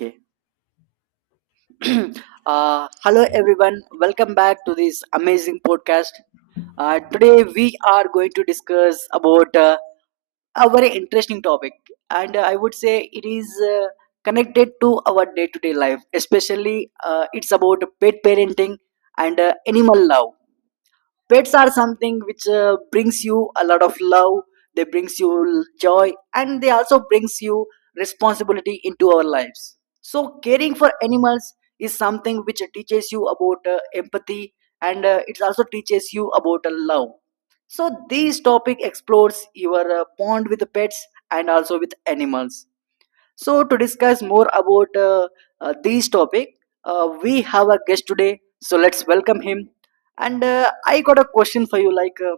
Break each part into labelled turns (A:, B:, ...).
A: Okay. Hello, everyone. Welcome back to this amazing podcast. Today, we are going to discuss about a very interesting topic, and I would say it is connected to our day-to-day life. Especially, it's about pet parenting and animal love. Pets are something which brings you a lot of love. They brings you joy, and they also brings you responsibility into our lives. So caring for animals is something which teaches you about empathy, and it also teaches you about love. So this topic explores your bond with pets and also with animals. So, to discuss more about this topic, we have a guest today. So, let's welcome him. And I got a question for you, like, uh,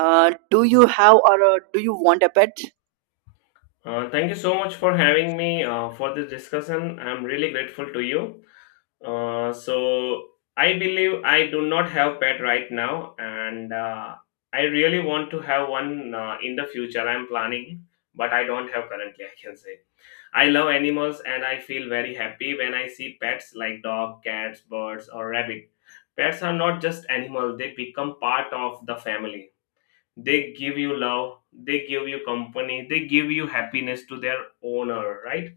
A: uh, do you have, or do you want a pet?
B: Thank you so much for having me for this discussion. I'm really grateful to you. Uh, so, I believe I do not have pet right now, and I really want to have one in the future. I'm planning, but I don't have currently, I can say. I love animals and I feel very happy when I see pets like dog, cats, birds, or rabbit. Pets are not just animals, they become part of the family. They give you love, they give you company, they give you happiness to their owner, right?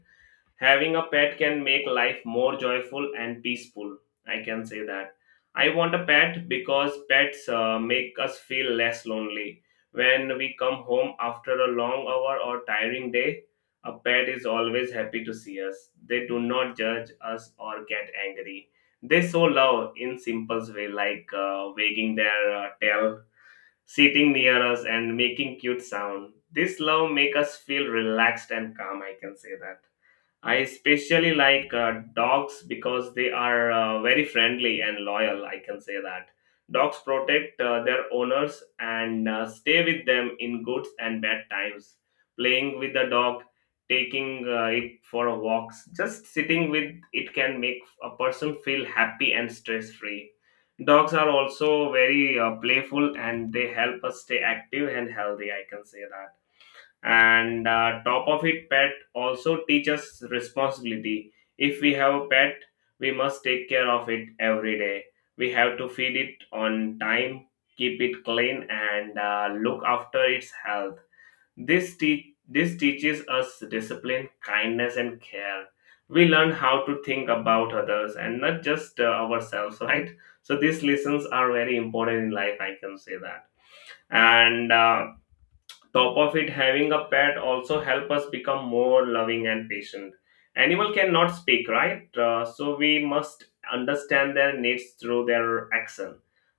B: Having a pet can make life more joyful and peaceful, I can say that. I want a pet because pets make us feel less lonely. When we come home after a long hour or tiring day, a pet is always happy to see us. They do not judge us or get angry. They show love in simple way like wagging their tail, sitting near us and making cute sound. This love make us feel relaxed and calm, I can say that. I especially like dogs because they are very friendly and loyal. I can say that. Dogs protect their owners and stay with them in good and bad times. Playing with the dog, taking it for a walk, just sitting with it can make a person feel happy and stress free. Dogs are also very playful and they help us stay active and healthy, I can say that. And top of it, pet also teaches responsibility. If we have a pet, we must take care of it every day. We have to feed it on time, keep it clean, and look after its health. This teaches us discipline, kindness, and care. We learn how to think about others and not just ourselves, right? So these lessons are very important in life, I can say that. And Top of it, having a pet also help us become more loving and patient. Animal cannot speak, right? So we must understand their needs through their action.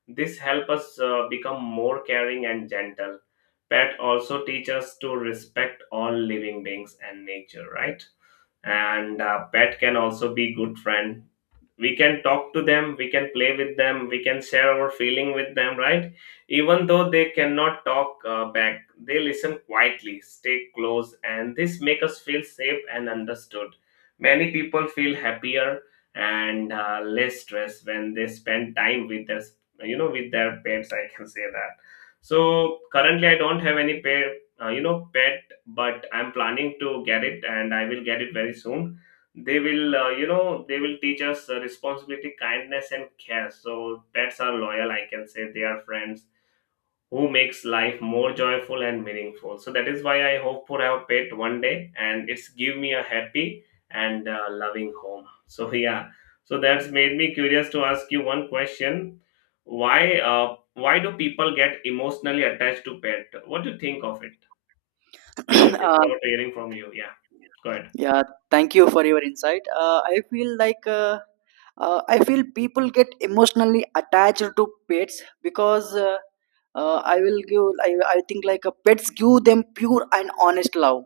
B: This help us become more caring and gentle. Pet also teach us to respect all living beings and nature, right? And pet can also be good friend. We can talk to them, we can play with them, we can share our feeling with them, right? Even though they cannot talk back, they listen quietly, stay close, and this make us feel safe and understood. Many people feel happier and less stressed when they spend time with their with their pets, I can say that. So currently I don't have any pet, pet, but I'm planning to get it and I will get it very soon. They will they will teach us responsibility, kindness, and care. So pets are loyal, I can say, they are friends who makes life more joyful and meaningful. So that is why I hope for our pet one day, and it's give me a happy and loving home, so yeah. So that's made me curious to ask you one question. Why do people get emotionally attached to pet? What do you think of it? We are looking
A: uh,
B: forward to hearing from you. Yeah, go ahead.
A: yeah, thank you for your insight. I feel like, I feel people get emotionally attached to pets because, I will give. I think, like, pets give them pure and honest love.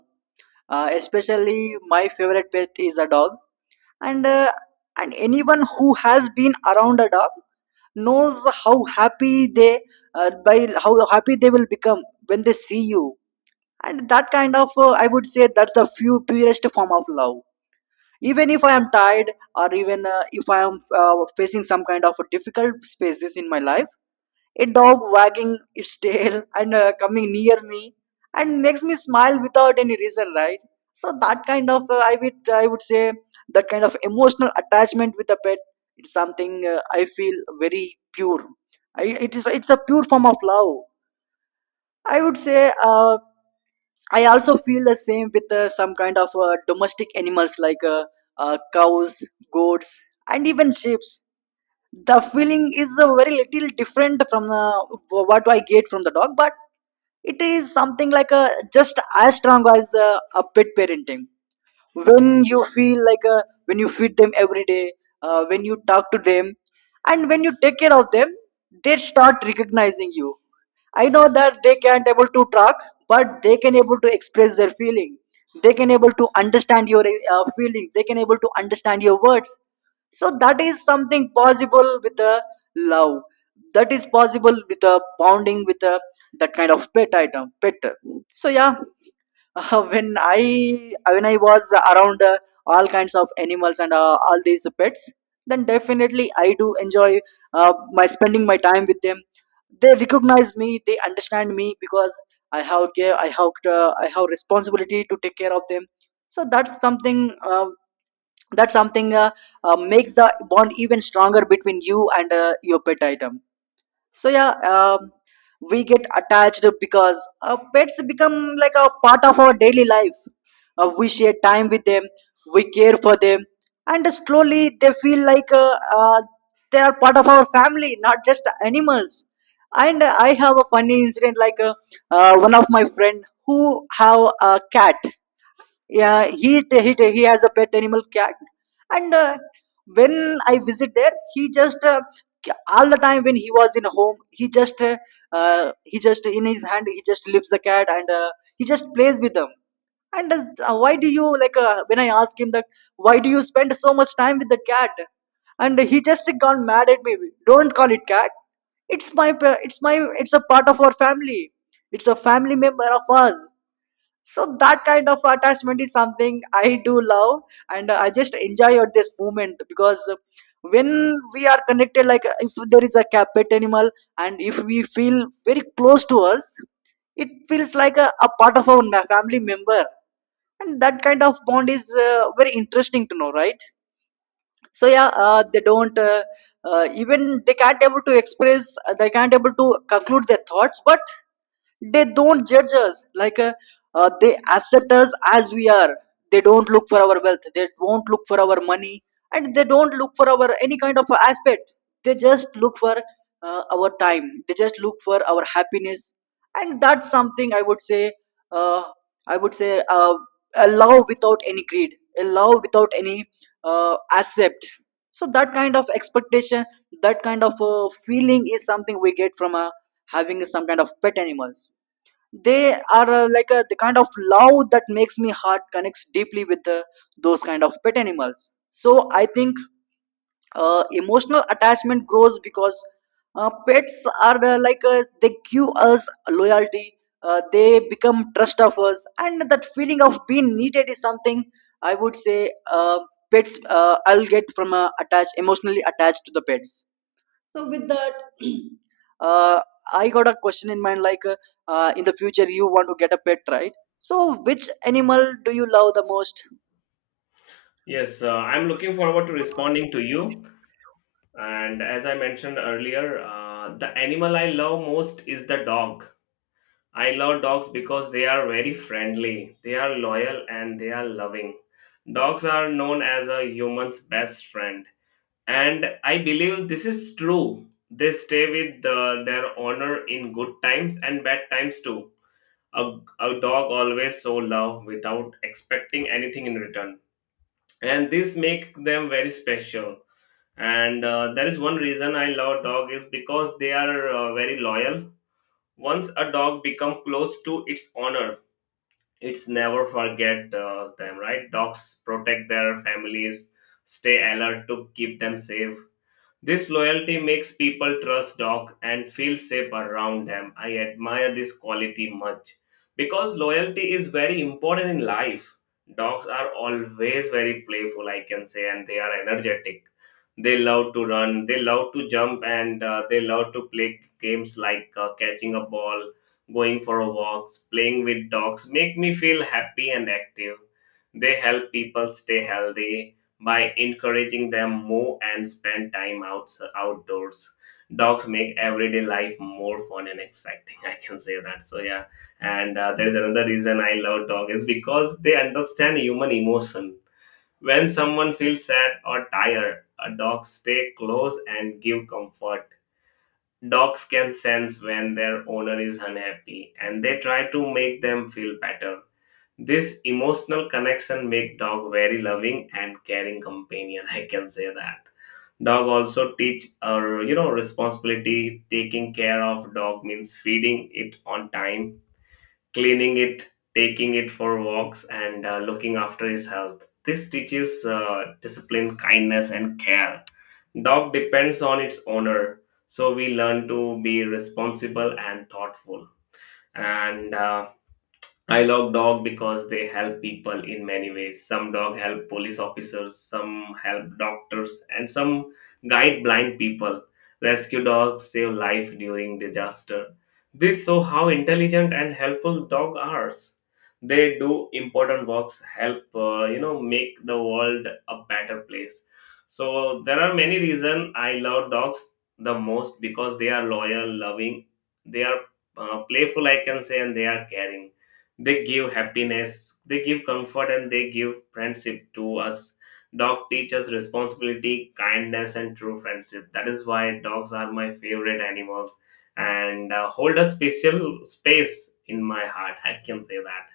A: Especially, my favorite pet is a dog, and and anyone who has been around a dog knows how happy they by how happy they will become when they see you. And that kind of, I would say, that's the few purest form of love. Even if I am tired, or even if I am facing some kind of difficult spaces in my life, a dog wagging its tail and coming near me and makes me smile without any reason, right? So that kind of, I would say, that kind of emotional attachment with a pet, it's something, I feel very pure. It is it's a pure form of love, I would say. uh, I also feel the same with some kind of domestic animals like, cows, goats, and even sheep. The feeling is a very little different from what I get from the dog, but it is something like a just as strong as the a pet parenting. When you feel like a, when you feed them every day, when you talk to them, and when you take care of them, they start recognizing you. I know that they can't able to talk, but they can able to express their feeling. They can able to understand your feeling. They can able to understand your words. So that is something possible with a love. That is possible with a bonding with a that kind of pet item, pet. So, yeah. When I was around all kinds of animals and all these pets, then definitely I do enjoy my spending my time with them. They recognize me, they understand me because I have care, I have responsibility to take care of them. So that's something, makes the bond even stronger between you and your pet item. So, yeah. Um, we get attached because pets become like a part of our daily life. We share time with them, we care for them, and slowly they feel like, they are part of our family, not just animals. And I have a funny incident, like, one of my friend who have a cat. Yeah, he, he has a pet animal cat. And when I visit there, he just all the time when he was in home, he just uh, in his hand, he just lifts the cat, and he just plays with them. And uh, why do you like? Uh, when I asked him that, "Why do you spend so much time with the cat?" And he just gone mad at me. "Don't call it cat. It's my. It's a part of our family. It's a family member of us." So that kind of attachment is something I do love, and I just enjoy at this moment because when we are connected, like if there is a cat, pet animal, and if we feel very close to us, it feels like a part of our family member. And that kind of bond is very interesting to know, right? So, yeah. They don't Even they can't able to express, they can't able to conclude their thoughts, but they don't judge us, like, they accept us as we are. They don't look for our wealth, they won't look for our money, and they don't look for our any kind of aspect. They just look for our time, they just look for our happiness. And that's something, uh, I would say, uh, a love without any greed, a love without any aspect. So that kind of expectation, that kind of feeling is something we get from having some kind of pet animals. They are like a, the kind of love that makes me heart connects deeply with those kind of pet animals. So I think emotional attachment grows because pets are, they give us loyalty. They become trust of us, and that feeling of being needed is something, I would say, pets, I'll get from, attached emotionally attached to the pets. So with that, uh, I got a question in mind. Like, in the future, you want to get a pet, right? So, which animal do you love the most?
B: Yes, I'm looking forward to responding to you. And as I mentioned earlier, the animal I love most is the dog. I love dogs because they are very friendly, they are loyal, and they are loving. Dogs are known as a human's best friend. And I believe this is true. They stay with their owner in good times and bad times too. A dog always show love without expecting anything in return, and this make them very special. And there is one reason I love dog is because they are very loyal. Once a dog become close to its owner, it's never forget them, right? Dogs protect their families, stay alert to keep them safe. This loyalty makes people trust dog and feel safe around them. I admire this quality much because loyalty is very important in life. Dogs are always very playful, I can say, and they are energetic. They love to run, they love to jump, and they love to play games like catching a ball, going for a walk, playing with dogs. Make me feel happy and active. They help people stay healthy by encouraging them more and spend time outdoors. Dogs make everyday life more fun and exciting, I can say that, so yeah. And there's another reason I love dogs. Is because they understand human emotion. When someone feels sad or tired, a dog stay close and give comfort. Dogs can sense when their owner is unhappy and they try to make them feel better. This emotional connection make dog very loving and caring companion. I can say that. Dog also teach our responsibility. Taking care of dog means feeding it on time, cleaning it, taking it for walks, and looking after his health. This teaches discipline, kindness, and care. Dog depends on its owner, so we learn to be responsible and thoughtful. And I love dog because they help people in many ways. Some dog help police officers, some help doctors, and some guide blind people. Rescue dogs save life during disaster. This show how intelligent and helpful dog are. They do important works, help make the world a better place. So there are many reasons I love dogs the most because they are loyal, loving, they are playful, I can say, and they are caring. They give happiness, they give comfort, and they give friendship to us. Dog teaches responsibility, kindness, and true friendship. That is why dogs are my favorite animals and hold a special space in my heart. I can say that.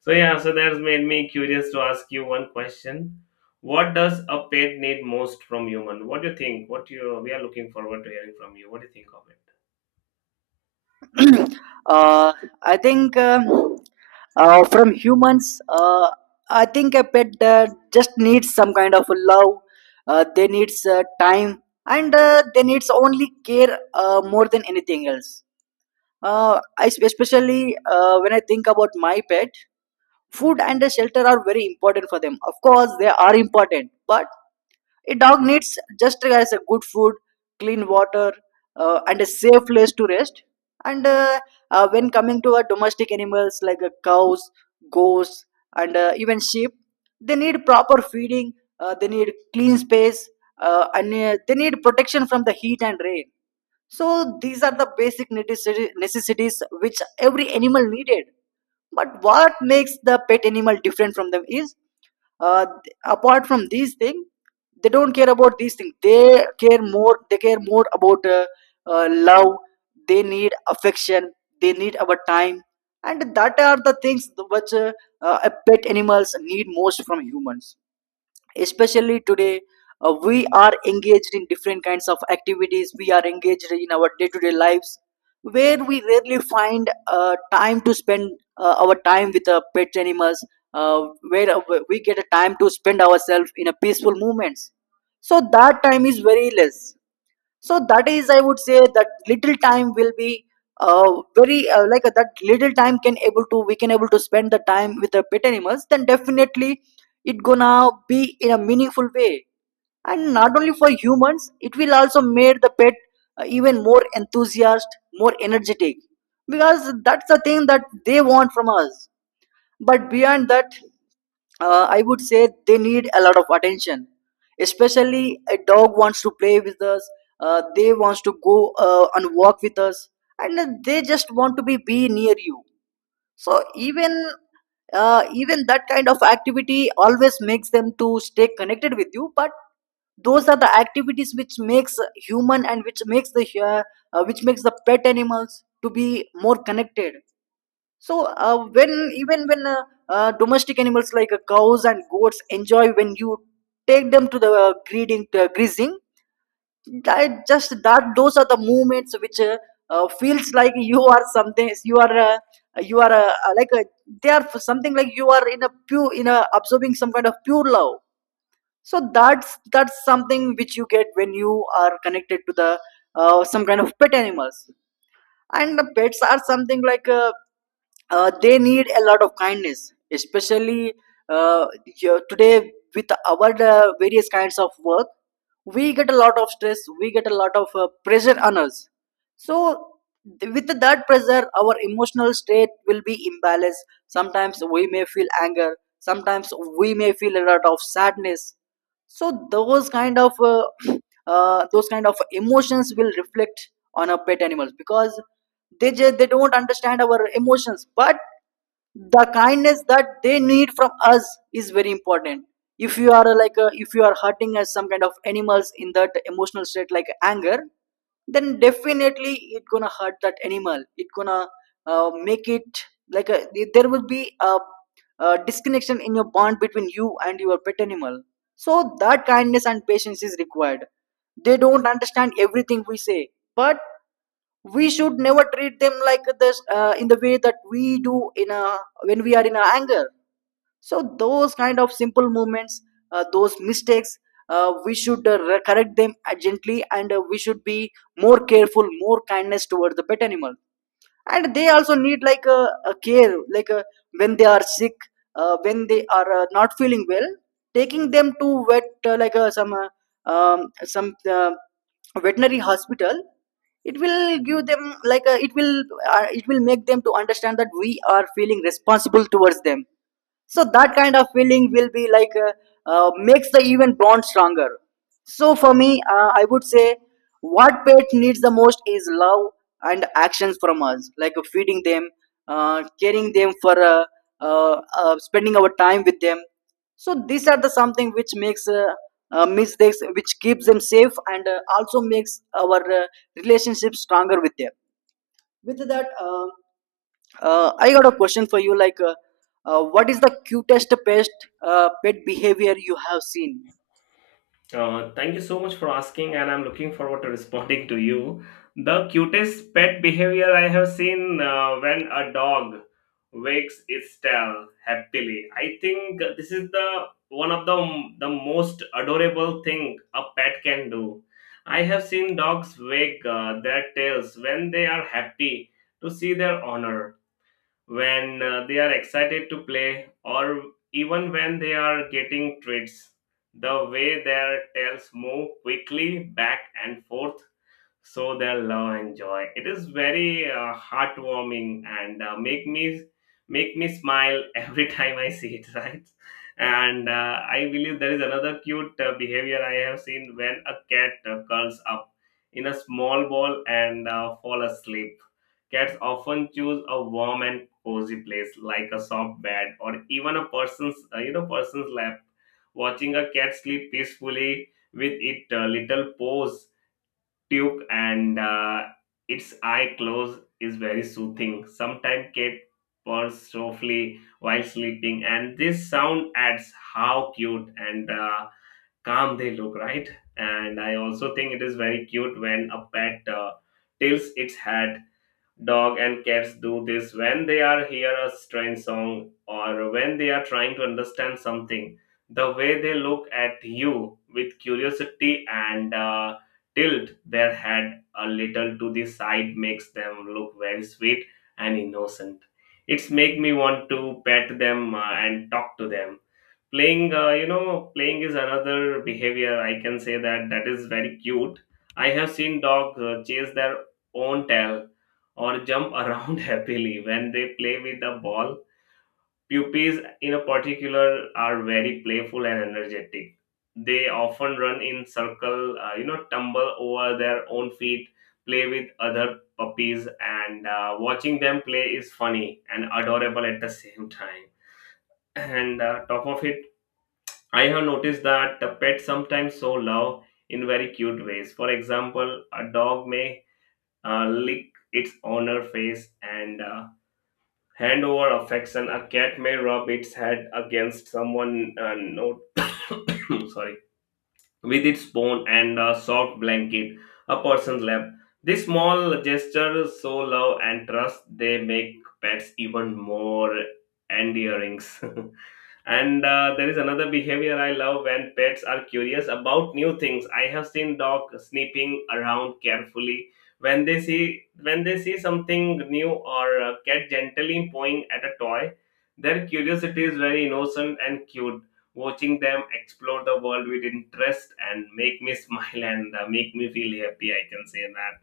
B: So, yeah, so that's made me curious to ask you one question. What does a pet need most from human? What do you think? What do you, we are looking forward to hearing from you? What do you think of it?
A: uh, I think, from humans, I think a pet just needs some kind of love. They needs time, and they needs only care more than anything else. Especially when I think about my pet, food and the shelter are very important for them. Of course they are important, but a dog needs just as a good food, clean water, and a safe place to rest. And when coming to our domestic animals like cows, goats, and even sheep, they need proper feeding, they need clean space, and they need protection from the heat and rain. So these are the basic necessities which every animal needed. But what makes the pet animal different from them is, uh, apart from these things, they don't care about these things, they care more about love. They need affection, they need our time, and that are the things which pet animals need most from humans. Especially today, we are engaged in different kinds of activities, we are engaged in our day-to-day lives, where we rarely find time to spend our time with the pet animals. Uh, where We get a time to spend ourselves in a peaceful moments, so that time is very less. So that is, I would say, that little time will be very like that little time can able to we can able to spend the time with the pet animals, then definitely it gonna be in a meaningful way. And not only for humans, it will also make the pet even more enthusiastic, more energetic, because that's the thing that they want from us. But beyond that, I would say they need a lot of attention. Especially, a dog wants to play with us. They wants to go and walk with us, and then they just want to be near you. So even that kind of activity always makes them to stay connected with you. But those are the activities which makes human and which makes the pet animals to be more connected. So when even when domestic animals like cows and goats enjoy when you take them to the breeding grazing, I just that those are the moments which feels like, you are they are something like you are in a pure in a absorbing some kind of pure love. So that's something which you get when you are connected to the some kind of pet animals, and the pets are something like they need a lot of kindness, especially uh, today, with our various kinds of work, we get a lot of stress, we get a lot of pressure on us. So with that pressure our emotional state will be imbalanced. Sometimes we may feel anger, sometimes we may feel a lot of sadness. So those kind of those kind of emotions will reflect on our pet animals, because they just, they don't understand our emotions, but the kindness that they need from us is very important. If you are if you are hurting as some kind of animals in that emotional state like anger, then definitely it gonna hurt that animal, it gonna make it like a, there will be a disconnection in your bond between you and your pet animal. So that kindness and patience is required. They don't understand everything we say, but we should never treat them like this, in the way that we do in a, when we are in a anger. So those kind of simple movements, those mistakes, we should correct them gently, and we should be more careful, more kindness toward the pet animal. And they also need a care like when they are sick, when they are not feeling well, taking them to vet, like some veterinary hospital. It will give them it will make them to understand that we are feeling responsible towards them. So that kind of feeling will be like makes the even bond stronger. So for me, I would say what pet needs the most is love, and actions from us like feeding them, caring them for uh, spending our time with them. So these are the something which makes mistakes which keeps them safe and also makes our relationship stronger with them. With that, I got a question for you. Like, what is the cutest pest pet behavior you have seen?
B: Thank you so much for asking, and I'm looking forward to responding to you. The cutest pet behavior I have seen when a dog wags its tail happily. I think this is the one of the most adorable thing a pet can do. I have seen dogs wag their tails when they are happy to see their owner, when they are excited to play, or even when they are getting treats. The way their tails move quickly back and forth, so they'll love and joy. It is very heartwarming and make me smile every time I see it. Right, and I believe there is another cute behavior I have seen when a cat curls up in a small ball and fall asleep. Cats often choose a warm and cozy place like a soft bed or even a person's you know person's lap. Watching a cat sleep peacefully with it little paws Duke and its eye close is very soothing. Sometimes Kate purrs softly while sleeping, and this sound adds how cute and calm they look, right? And I also think it is very cute when a pet tilts its head. Dog and cats do this when they are hear a strange song or when they are trying to understand something. The way they look at you with curiosity and tilt their head a little to the side makes them look very sweet and innocent. It's make me want to pet them and talk to them. Playing playing is another behavior, I can say that, that is very cute. I have seen dogs chase their own tail or jump around happily when they play with the ball. Puppies in a particular are very playful and energetic. They often run in circle, tumble over their own feet, play with other puppies, and watching them play is funny and adorable at the same time. And top of it, I have noticed that the pets sometimes show love in very cute ways. For example, a dog may lick its owner face and hand over affection. A cat may rub its head against someone, no, sorry, with its bone and a soft blanket, a person's lap. These small gestures show love and trust. They make pets even more endearing. And there is another behavior I love when pets are curious about new things. I have seen dog sniffing around carefully when they see, when they see something new, or a cat gently pawing at a toy. Their curiosity is very innocent and cute. Watching them explore the world with interest and make me smile and make me feel happy. I can say that.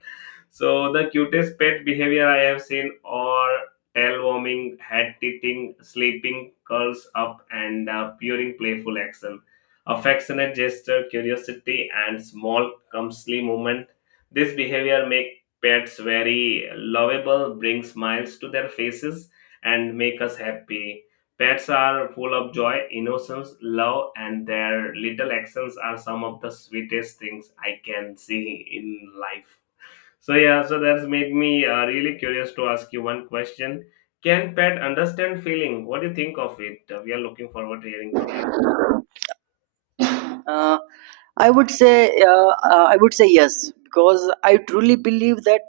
B: So the cutest pet behavior I have seen, or tail-warming, head tilting, sleeping, curls up, and purring playful action. Affectionate gesture, curiosity, and small, clumsy movement. This behavior make pets very lovable, bring smiles to their faces, and make us happy. Pets are full of joy, innocence, love, and their little actions are some of the sweetest things I can see in life. So yeah, so that's made me really curious to ask you one question. Can pet understand feeling? What do you think of it? We are looking forward to hearing from you.
A: Uh, I would say, I would say yes, because I truly believe that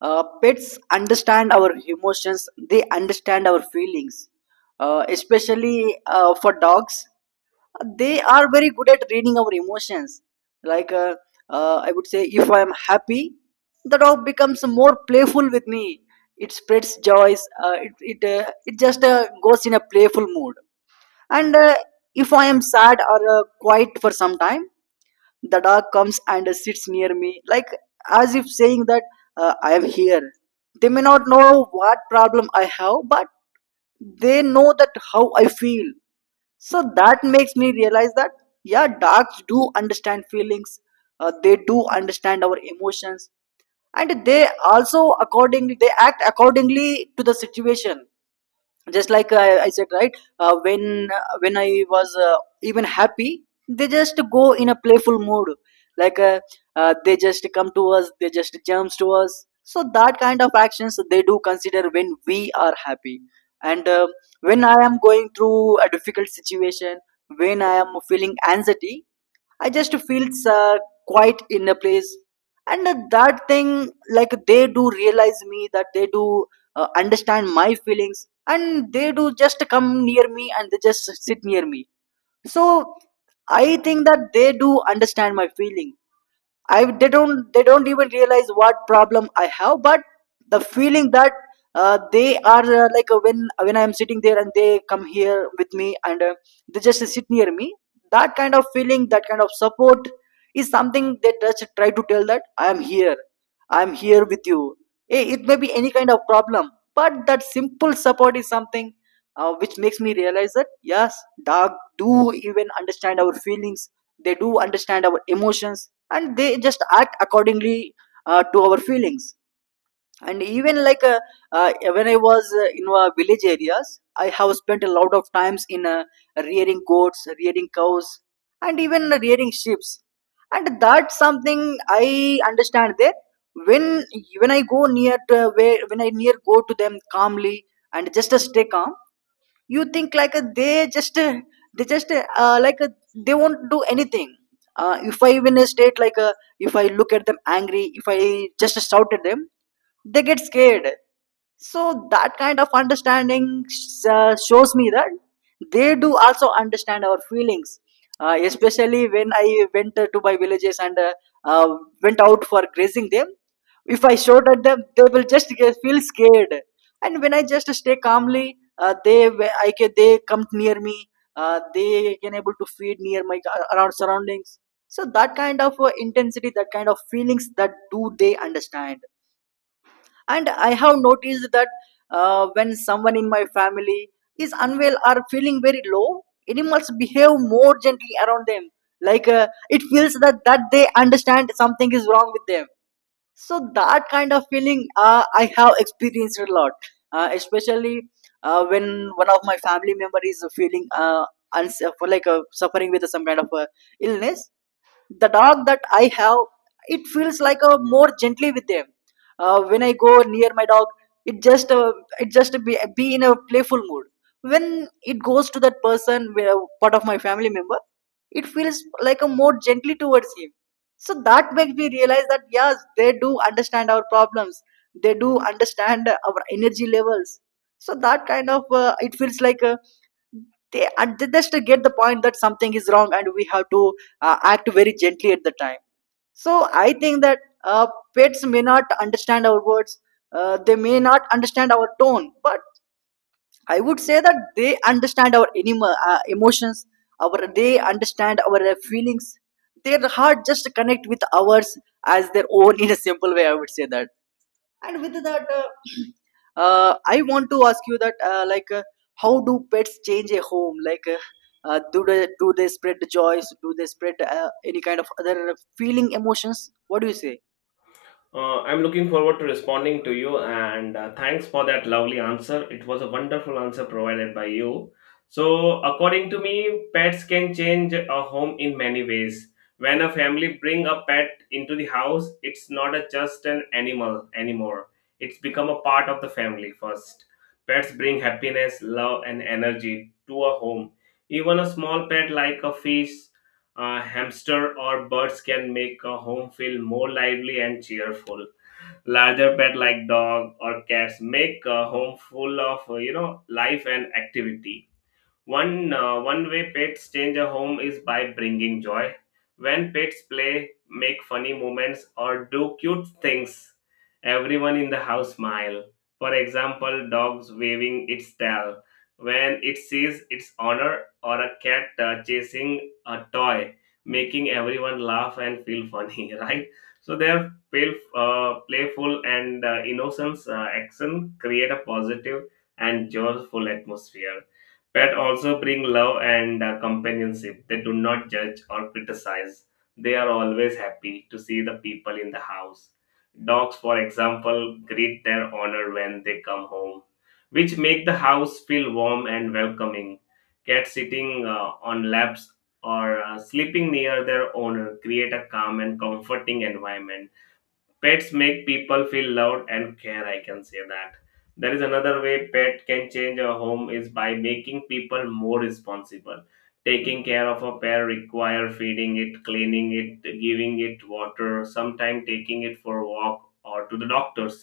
A: pets understand our emotions. They understand our feelings, especially for dogs. They are very good at reading our emotions. Like uh, I would say, if I am happy, the dog becomes more playful with me. It spreads joys. It it just goes in a playful mood. And if I am sad or quiet for some time, the dog comes and sits near me, like as if saying that I am here. They may not know what problem I have, but they know that how I feel. So that makes me realize that yeah, dogs do understand feelings. They do understand our emotions, and they also accordingly, they act accordingly to the situation. Just like I said, right, when I was even happy, they just go in a playful mood, like uh, they just come to us, they just jumps to us. So that kind of actions they do consider when we are happy. And when I am going through a difficult situation, when I am feeling anxiety, I just feel quite in a place. And that thing, like they do realize me, that they do understand my feelings, and they do just come near me and they just sit near me. So I think that they do understand my feeling. I they don't even realize what problem I have, but the feeling that they are like when I am sitting there and they come here with me and they just sit near me. That kind of feeling, that kind of support is something they just try to tell that I am here with you. Eh, it may be any kind of problem, but that simple support is something which makes me realize that yes, dog do even understand our feelings. They do understand our emotions, and they just act accordingly to our feelings. And even when I was in village areas, I have spent a lot of times in rearing goats, rearing cows, and even rearing sheep. And that's something I understand there. when when I go near to where when I near go to them calmly and just stay calm, you think like they just like they won't do anything. If I even state if I look at them angry, if I just shout at them, they get scared. So that kind of understanding shows me that they do also understand our feelings, especially when I went to my villages and uh, went out for grazing them. If I shout at them, they will just get, feel scared. And when I just stay calmly, I can, they come near me. They can able to feed near my around surroundings. So that kind of intensity, that kind of feelings that do they understand. And I have noticed that when someone in my family is unwell or feeling very low, animals behave more gently around them. It feels that that they understand something is wrong with them. So that kind of feeling I have experienced a lot, especially when one of my family member is feeling uns- suffering with some kind of illness, the dog that I have, it feels like a more gently with them. When I go near my dog, it just uh, it just be in a playful mood. When it goes to that person, part of my family member, it feels like a more gently towards him. So that makes me realize that yes, they do understand our problems, they do understand our energy levels. So that kind of it feels like they, and they just get the point that something is wrong and we have to act very gently at the time. So I think that uh, pets may not understand our words, they may not understand our tone, but I would say that they understand our emotions, our they understand our feelings. Their heart just connect with ours as their own in a simple way. I would say that. And with that, I want to ask you that, like, how do pets change a home? Like, do they, do they spread joys? Do they spread any kind of other feeling emotions? What do you say?
B: I'm looking forward to responding to you and thanks for that lovely answer. It was a wonderful answer provided by you. So, according to me, pets can change a home in many ways. When a family bring a pet into the house, it's not a just an animal anymore. It's become a part of the family first. Pets bring happiness, love and energy to a home. Even a small pet like a fish, hamster or birds can make a home feel more lively and cheerful. Larger pet like dog or cats make a home full of life and activity. One way pets change a home is by bringing joy. When pets play, make funny moments, or do cute things, everyone in the house smile. For example, dogs waving its tail when it sees its owner, or a cat chasing a toy, making everyone laugh and feel funny. Right? So their playful and innocence action create a positive and joyful atmosphere. Pets also bring love and companionship. They do not judge or criticize. They are always happy to see the people in the house. Dogs, for example, greet their owner when they come home, which make the house feel warm and welcoming. Cats sitting on laps or sleeping near their owner create a calm and comforting environment. Pets make people feel loved and care, I can say that. There is another way pet can change a home is by making people more responsible. Taking care of a pet require feeding it, cleaning it, giving it water, sometimes taking it for a walk or to the doctors.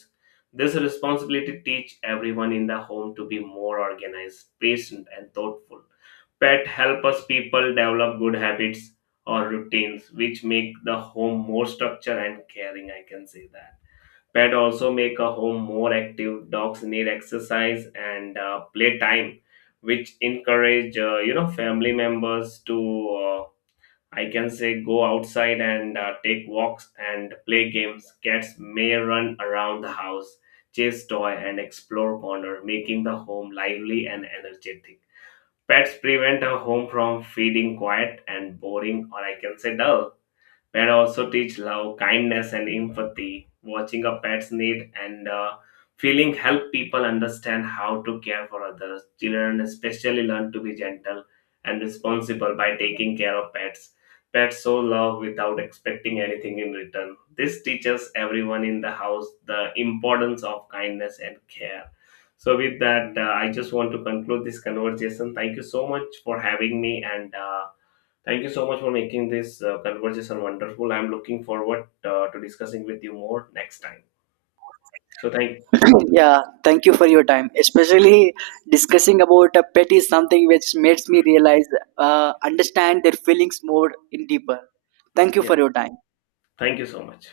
B: This responsibility teach everyone in the home to be more organized, patient and thoughtful. Pet help us people develop good habits or routines which make the home more structured and caring, I can say that. Pet also make a home more active. Dogs need exercise and play time, which encourage family members to uh, I can say go outside and take walks and play games. Cats may run around the house, chase toy and explore corner, making the home lively and energetic. Pets prevent a home from feeling quiet and boring, or I can say dull. Pet also teach love, kindness, and empathy. Watching a pet's need and feeling help people understand how to care for others. Children especially learn to be gentle and responsible by taking care of pets. Pets show love without expecting anything in return. This teaches everyone in the house the importance of kindness and care. So, with that, I just want to conclude this conversation. Thank you so much for having me and. Thank you so much for making this conversation wonderful. I'm looking forward to discussing with you more next time. So thank
A: Yeah, thank you for your time. Especially discussing about a pet is something which makes me realize, understand their feelings more in deeper. Thank you for
B: Yeah,
A: your time.
B: thank you so much.